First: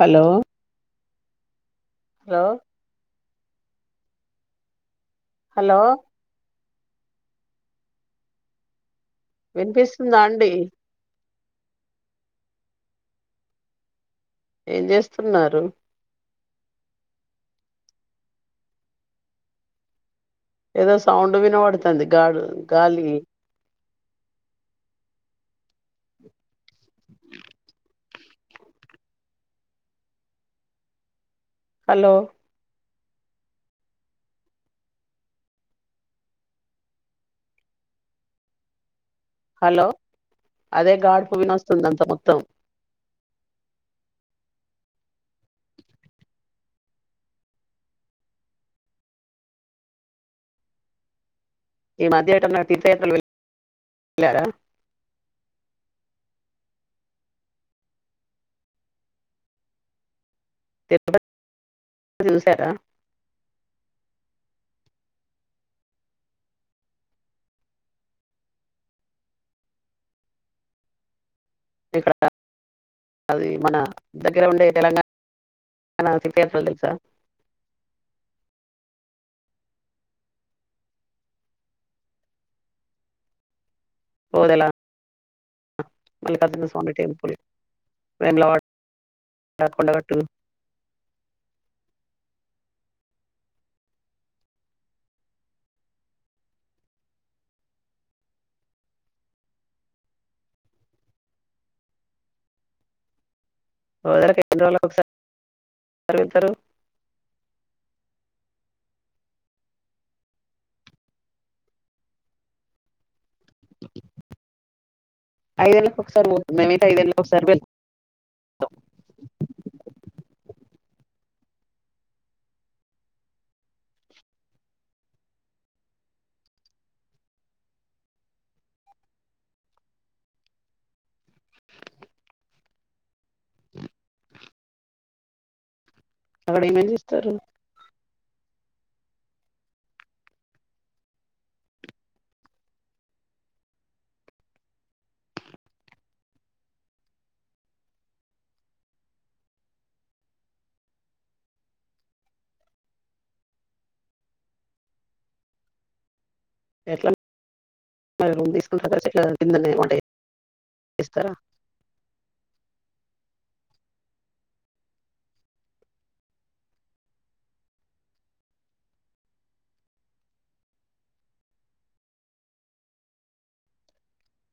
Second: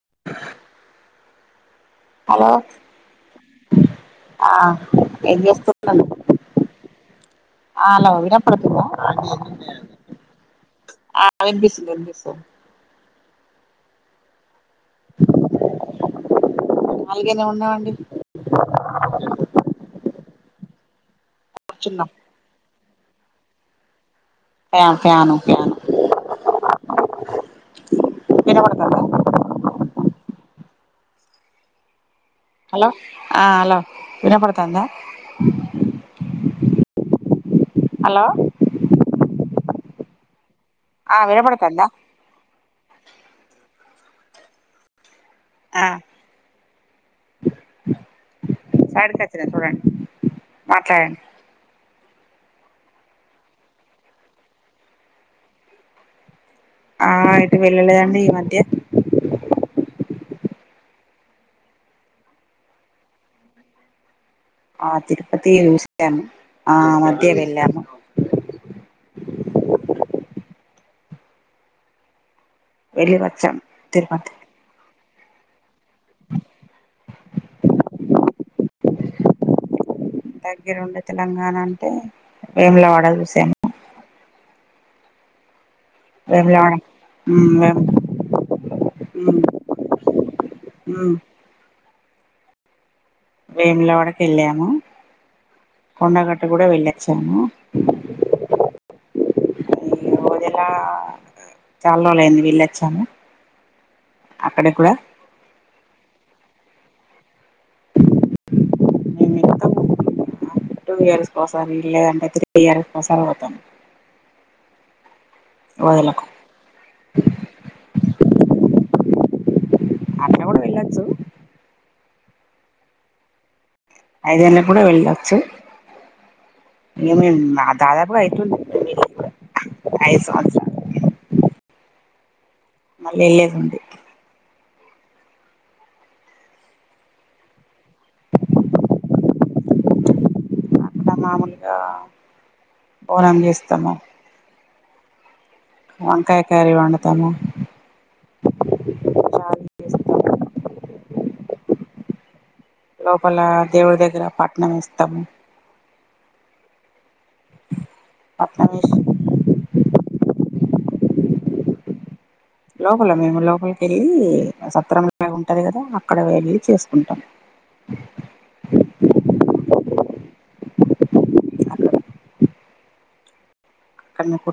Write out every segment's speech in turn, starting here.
Hello hello ఆ ఏం hello చేస్తున్నారు ఆలో వినప్పుడుతుద వినిపిస్తుంద అండి ఆ వినిపిస్తుంది వినిపి ఏం చేస్తున్నారు ఖాళీగానే ఉన్నావండి ఏదో సౌండ్ వినపడుతుంది గాడ్ గాలి ప్యా ప్యాను ప్యాను వినబడుతుందా హలో హలో ఆ హలో వినపడుతాందా హలో హలో అదే ఆ గాడుపు వినపడుతుందా వినోస్తుంది అంత మొత్తం ఆ సైడ్ కి వచ్చిన చూడండి మాట్లాడండి, ఈ మద్య ఏటన్న తీర్థయాత్రలకు వెళ్ళరా ఆ ఎటు వెళ్ళలేదు అండి ఈ మధ్య ఎపుడో [inaudible] ఆ తిరుపతి చూసను ఆ మధ్య వెళ్ళాము ఈ వెళ్ళి అది వచ్చాము మన తిరుపతి దగ్గర ఉండే తెలంగాణ ఏమైనా తీర్థయాత్రలు తెలుసా దగ్గర ఉండే తెలంగాణ అంటే వేములవాడ చూసాను ఓదలా మల్లికార్జున వేములవాడ స్వామి టెంపుల్ ఉమ్ వేము ఉమ్ మేమలవాడ కొండగట్టు ఉమ్ వేములవాడకు వెళ్ళాము కొండగట్టు కూడా వెళ్లి వచ్చాము ఒదిలా చాలా రోజు అయింది వెళ్లి వచ్చాము ఓదెలకు ఎన్ని రోజులకు ఒకసారి [inaudible] వెలుతారు మే ఇతంము టు ఇయర్స్ ఒకసారి లేదు అంటే త్రీ ఇయర్స్ ఒకసారి పోతాం, ఐదేళ్ళకి ఓదెలకు ఒకసారి పోతుం మీ ఐదేళ్ళ ఒకసారి వెళ్ళువతం, అట్లా కూడ వెళ్ళాచ్చు, ఐదేళ్ళ కూడా వెళ్ళచ్చు ఇగ మేము దాదాపుగా అయితుంది ఐదు సంవత్సరలు, మళ్ళీ ఏళ్ళేది ఉంది అక్కడ ఎం ఎం చూస్తారు మామూలుగా ఓనం చేస్తాము వంకాయ కర్రీ వండుతాము చారు చేస్తాము లోపల దేవుడి దగ్గర పట్టణం ఇస్తాము ఎట్లా మరి రూమ్ పట్నం తీసుకుంట వేసి చెట్లా కిందనే వంట ఇస్తారు లోపల మేము లోపలికి వెళ్ళి సత్రంలా ఉంటది కదా అక్కడ వెళ్ళి చేసుకుంటాము కర్ణకు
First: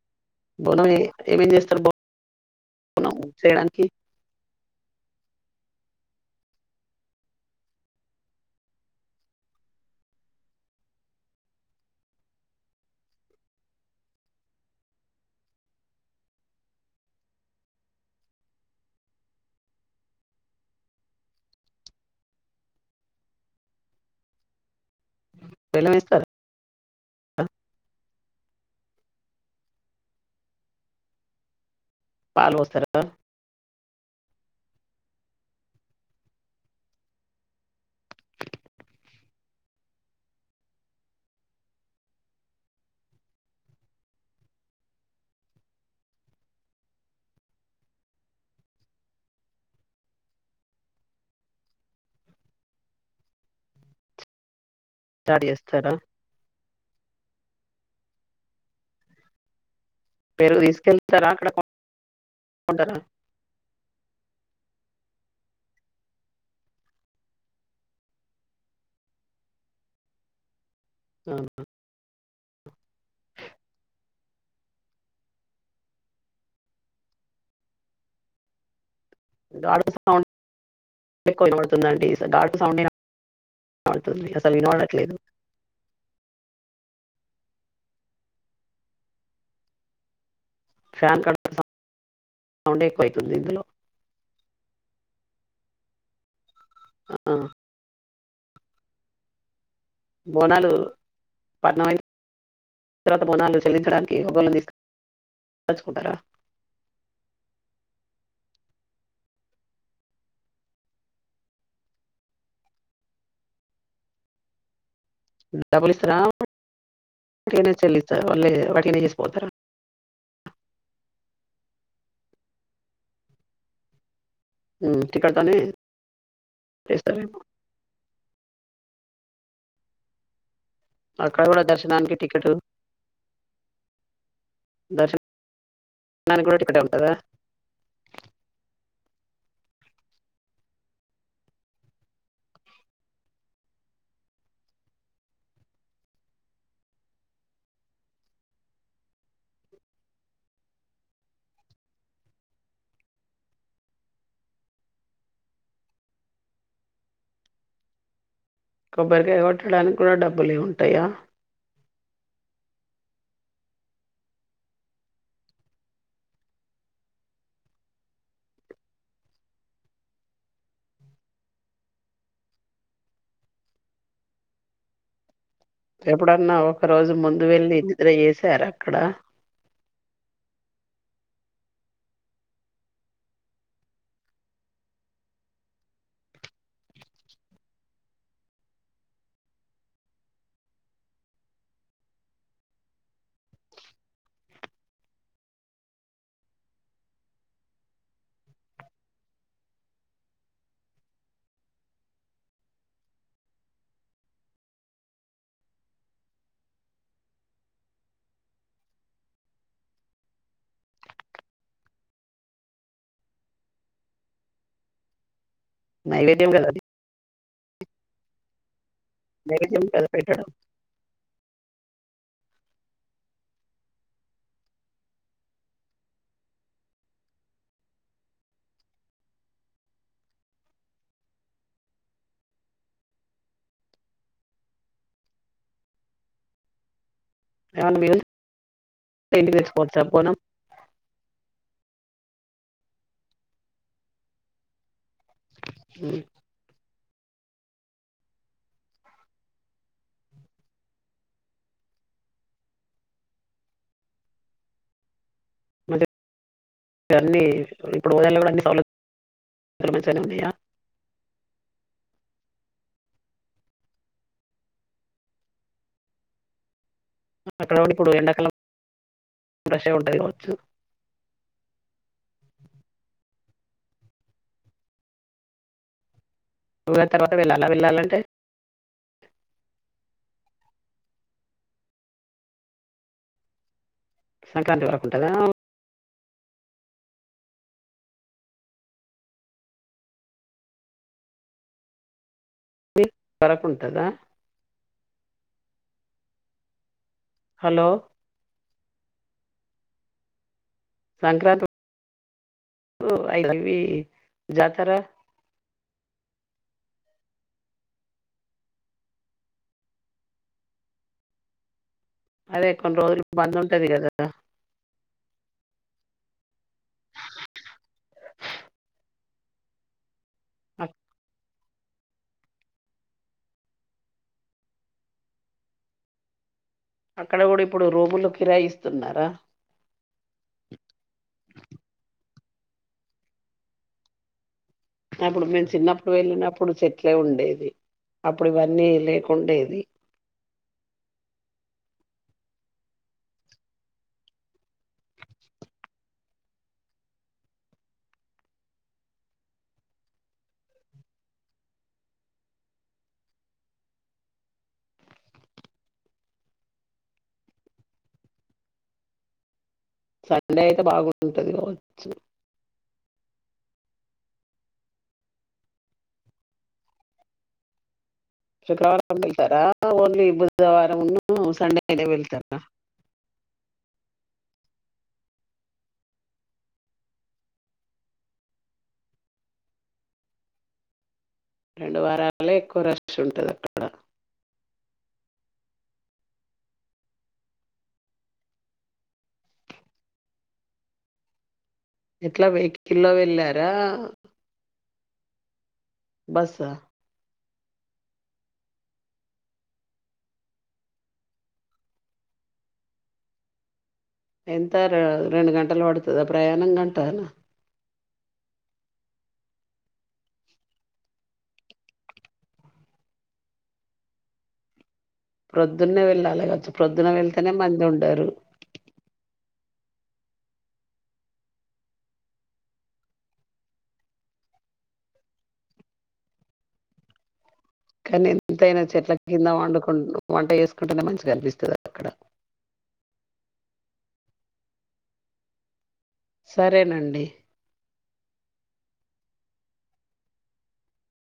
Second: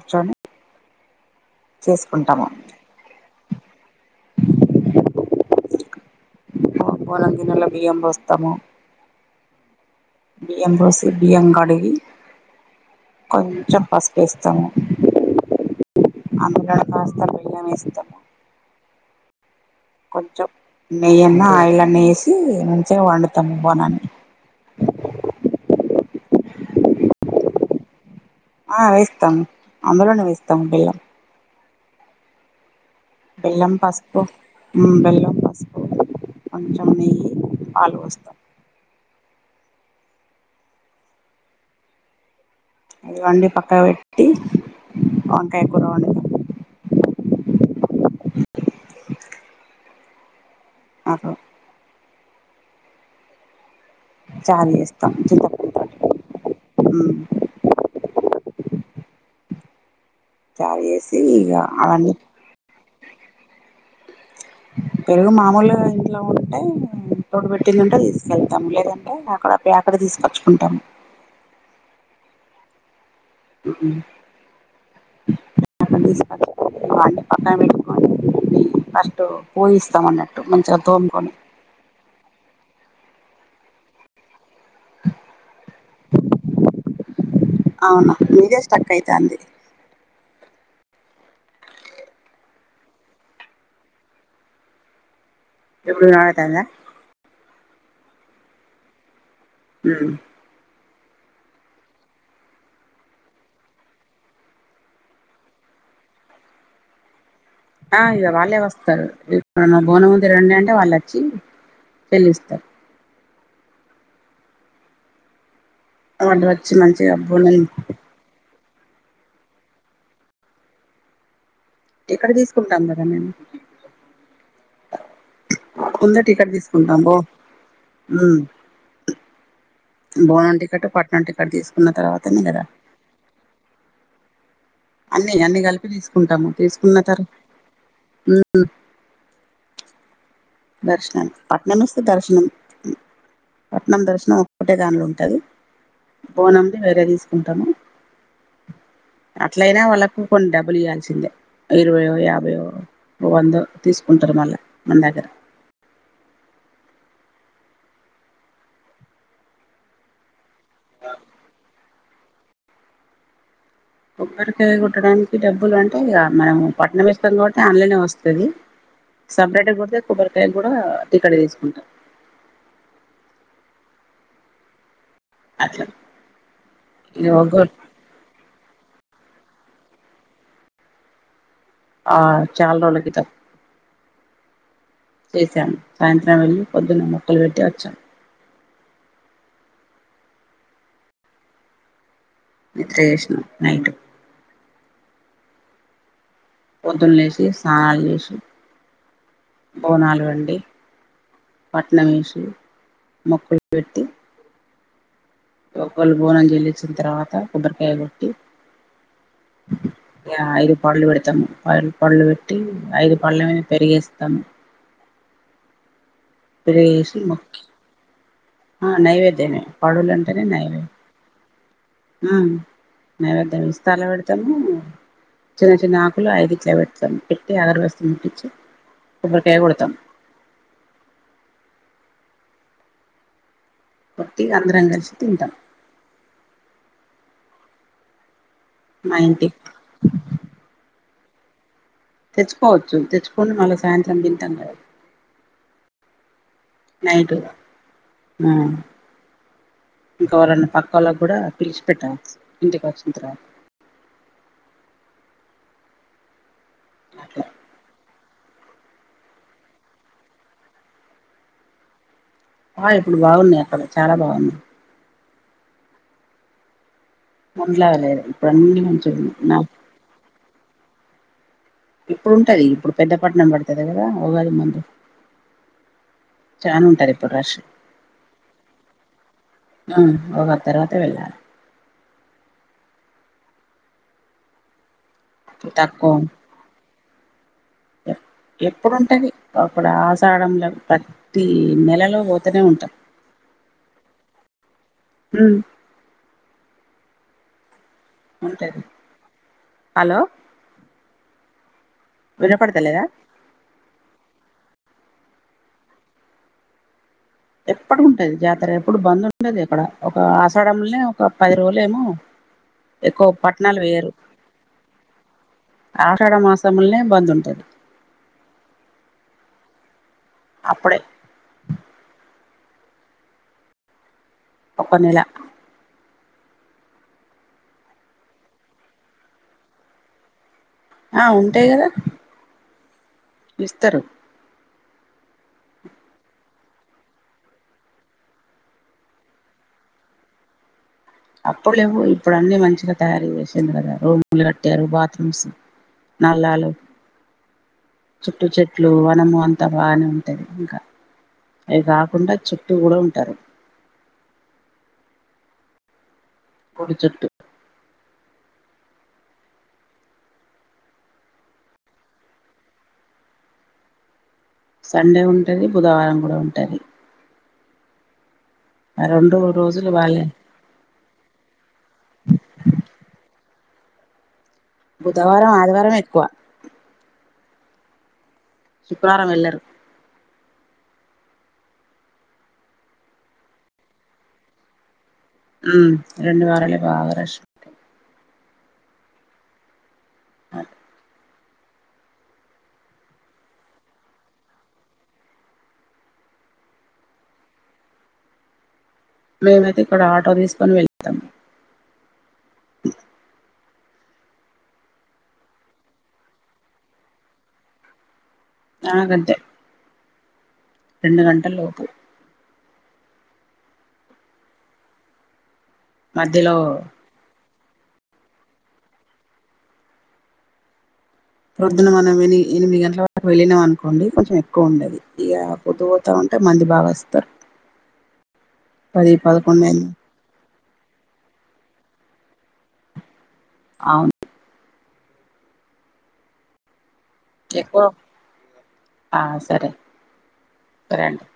బోనం ఏమేమి చేస్తారు బో చేసుకుంటాము బోనం చేయడానికి బోనం గిన్నెలో బియ్యం పోస్తాము బియ్యం పోసి బియ్యం కడిగి కొంచెం పసుపు వేస్తాము అందులో కాస్తా బెల్లం వేస్తాము కొంచెం నెయ్యిన్న ఆయిల్ అన్ని వేసి మంచిగా వండుతాము బోనాన్ని బెల్లం వేస్తారా ఆ ఆ వేస్తాము అందులోనే వేస్తాము బెల్లం పాలు పోస్తారా బెల్లం పస్ బెల్లం పసుపు కొంచెం నెయ్యి పాలు పోస్తాం అవి అన్ని పక్క పెట్టి వంకాయ కూర వండుతాం అకో చాల చేస్తాం చాట్ చింతపండు చేస్తారా హ్మ్ పెరుగు తాగేసి తీసుకెళ్తారా అక్కడ ఇగ అవి అన్ని కొంటారా పెరుగు మామూలు ఇంట్లో ఉంటే తోడు పెట్టిందింటే తీసుకెళ్తాము లేదంటే అక్కడ ప్యాకెట్ తీసుకోచ్చుకుంటాము హ్మ్ హు హ్మ్ హు అన్ని తీస్కోచుకొని ఇగ పక్కన పెట్టి [inaudible] గాడు పోయిస్తాం సౌండ్ అన్నట్టు మంచిగా తోముకోని అవుతుంది అసల్ అసల్ వినపడట్లేదు అవునా మీదే స్టక్ అయితాంది ఫ్యాన్ క సౌడ్ ఎక్కువ అయితుంది అండి ఎప్పుడు వినపడుతందా ఆ బోనాలు పట్నం తరువాత బోనం చెలించడానికి [unintelligible] తీస్కొని [unintelligible] ఆ ఇద వాళ్ళే వస్తారు బోనం ఉంది రండి అంటే వాళ్ళు వచ్చి చెల్లిస్తారు డబ్బులు ఇస్తారా వాళ్ళు వచ్చి మంచిగా బోనం ఊటీగానే చెలించారా వల్లే మీరే చేసిపోతారా ఎక్కడ తీసుకుంటాను కదా నేను టికెట్తోనే ముందే టికెట్ తీసుకుంటా బో చేస్తారేమో హ్మ్ బోనం అంటే టికెట్ పట్నం అక్కడ టికెట్ కూడా తీసుకున్న దర్శనానికి తర్వాతని టికెట్ కదా అన్ని అన్ని కలిపి దర్శనానికి తీసుకుంటాము కూడా టికెట్ తీసుకున్న ఉంటుందా తర్వాత దర్శనం పట్నం ఇస్తే దర్శనం పట్నం దర్శనం ఒక్కటే దగానిలో ఉంటది బోనంది వేరే తీసుకుంటాము అట్లయినా వాళ్ళకు కొన్ని డబ్బులు ఇ్యల్సిందే ఇరవైయో యాభయో వందో తీసుకుంటారు మళ్ళ మన దగ్గర కొబ్బరికాయ కొట్టడానికి కూడా డబ్బులు ఉంటాయి. ఉంటాయా కొబ్బరికాయ కోట్టడానికి డబ్బులు అంటే ఇ మనం పట్టణం ఇస్తాం కాబట్టి ఆన్లైన్ వస్తుంది సపరేట్గా కుడితే కొబ్బరికాయ కూడా టికెట్ తీసుకుంటాం. అట్లా ఎప్పుడన్నా ఒక రోజు ఇ ముందు వెళ్ళి నిద్ర చేసార ఆక్కడ ఆ చాల రోజుల క్రితం చేశాము సాయంత్రం వెళ్ళలి పొద్దున్న మొక్కలు పెట్టి వచ్చాం. నిద్ర చేసినం నైట్ పొద్దున్న లేసి స్నానాలు చేసి బోనాలు వండి కట్నం వేసి మొక్కలు పెట్టి ఒకవేళ బోనం చెల్లించిన తర్వాత కొబ్బరికాయ కొట్టి ఐదు పళ్ళు పెడతాము ఆ పళ్ళు పెట్టి ఐదు పళ్డ్ళమనా పెరిగేస్తాము. నైవేద్యం కదా అది పెసి మొక్కి నైవేద్యమే నైవేద్యం కదా పాడవులుంటేనే పెట్టడం నైవేద్యం. హు నైవేద్యము ఇస్తార్లో పెడతాము చిన్న చిన్న ఆకులు ఐది ఇట్లా పెడతాము పెట్టి అగరవస్త పటించి కొబ్బరికాయ కొడతాము. కొట్టి అందరం కలిసి తింటం. అవున మీరు ఇంటి ఇంటికి తెచ్చుకోవచ్చా బోనం తెచ్చుకోవచ్చు తెచ్చుకోని మళ్ళీ సాయంత్రం తింటాం కద హు నైట్ ఇంకా ఎవరికైనా పక్క వాళ్ళ కూడా పిలిచి పెట్టవచ్చు ఇంటికి వచ్చిన తర్వాత అన్నీ అట్లా ఇప్పుడు [unintelligible] - [unintelligible] ఆ ఇప్పుడు బాగున్నాయి. అక్కడ చాలా బాగున్నాయి. ముందు అక్కడ అలా కూడా ఇప్పుడు లేదు ఎండాకాలం ఇప్పుడున్న అన్ని మంచిగున్నాయి రష్ ఉంటది కావచ్చు ఇప్పుడుంటది ఇప్పుడు పెద్ద పట్నం పడుంది. వెళ్ళలేదా ఉగాది మందు చాను ఉంటారు ఉగాది ఇప్పుడు తర్వాత రాష్ వెళ్ళాలా వెళ్ళాలంటే పో ఆ తర్వాత వెళ్ళాలి సంక్రాంతి వర [unintelligible] ఎప్పుడుంటాది అప్పుడు ఆషాడంలో ప్రతి నెలలో అ ఉంటాం ఉగాది వరకు ఉంటదా హు హలో ఉంటది హలో సంక్రాంతి వినపడతలేదా ఓ అయిందండి జతారా ఎప్పుటికుంటది జాతర ఎప్పుడు బంద్ ఉండది అక్కడ ఒక ఆషాఢములనే ఒక పది రోజులు ఏమో అదే కొన్ని రోజులు ఎక్కువ బంద్ పట్టణాలు ఉంటది వేయరు కదా ఆషాఢ మాసములనే బంద్ ఉంటది అక్- అప్పుడే ఒక్క నెల అక్కడ కూడా ఇప్పుడు రూములూ కిరాయిస్తున్నారా ఆ ఉంటాయి కదా ఇస్తరు అప్పుడు మేము చిన్నప్పుడు వెళ్ళినప్పుడు చెట్లే ఉండేది అప్పుడు ఇవన్నీ లేకుండేది అప్పుడు లెవ్వు వ ఇప్పుడు అన్ని మంచిగా తయారు చేసింరు కదా రూములు కట్టారు బాత్రూమ్స్ నల్లాలు చుట్టూ చెట్లు వనము అంతా బానే ఉంటది ఇంకా అవి కాకుండా చుట్టూ కూడా ఉంటారు గుడి చుట్టూ సండే అయితే బాగుంటది కావచ్చు సండే ఉంటుంది బుధవారం కూడా ఉంటది ఆ శుక్రవారం రెండు వెళ్తారా రోజులు ఓన్లీ వాళ్ళే బుధవారంమున్ను సండేనే వెళ్తారా బుధవారం ఆదివారంమే ఎక్కువ శుక్రవారం వెళ్ళరు రెండు వారాలే ఎక్కువ రష్ ఉంటుంది అక్కడ ఉహ్మ్ రెండు వారాలే బాగా రష్ హ్మ్ ఎట్లా వెహికిల్ల్లో వెళ్ళారా బస్సా మేమైతే ఇక్కడ ఆటో తీసుకొని వెళ్తాం ఎంత రె రెండు గంటలు పడుతదా ప్రయాణం గంటా ఆగంతే రెండు గంటల్లోపు ప్రొద్దున్నే వెళ్ళాలి మధ్యలో కావోచ్చ ప్రొద్దున్న వెళ్తే నే మంది ఉండరు పొద్దున మనం ఎని ఎనిమిది గంటల వరకు వెళ్ళినాం అనుకోండి కొంచెం ఎక్కువ ఉండది ఇక పొద్దు పోతా ఉంటే మంది బాగా వస్తారు కానీ ఎంతైనా చెట్ల పది కింద పదకొండు అయింది వండుకు వంట చేసుకు కుంటేనే మంచిగనిపిస్తది అండి అక్కడ అవును సరేనం చెకువ ఆ సరే సరే అండి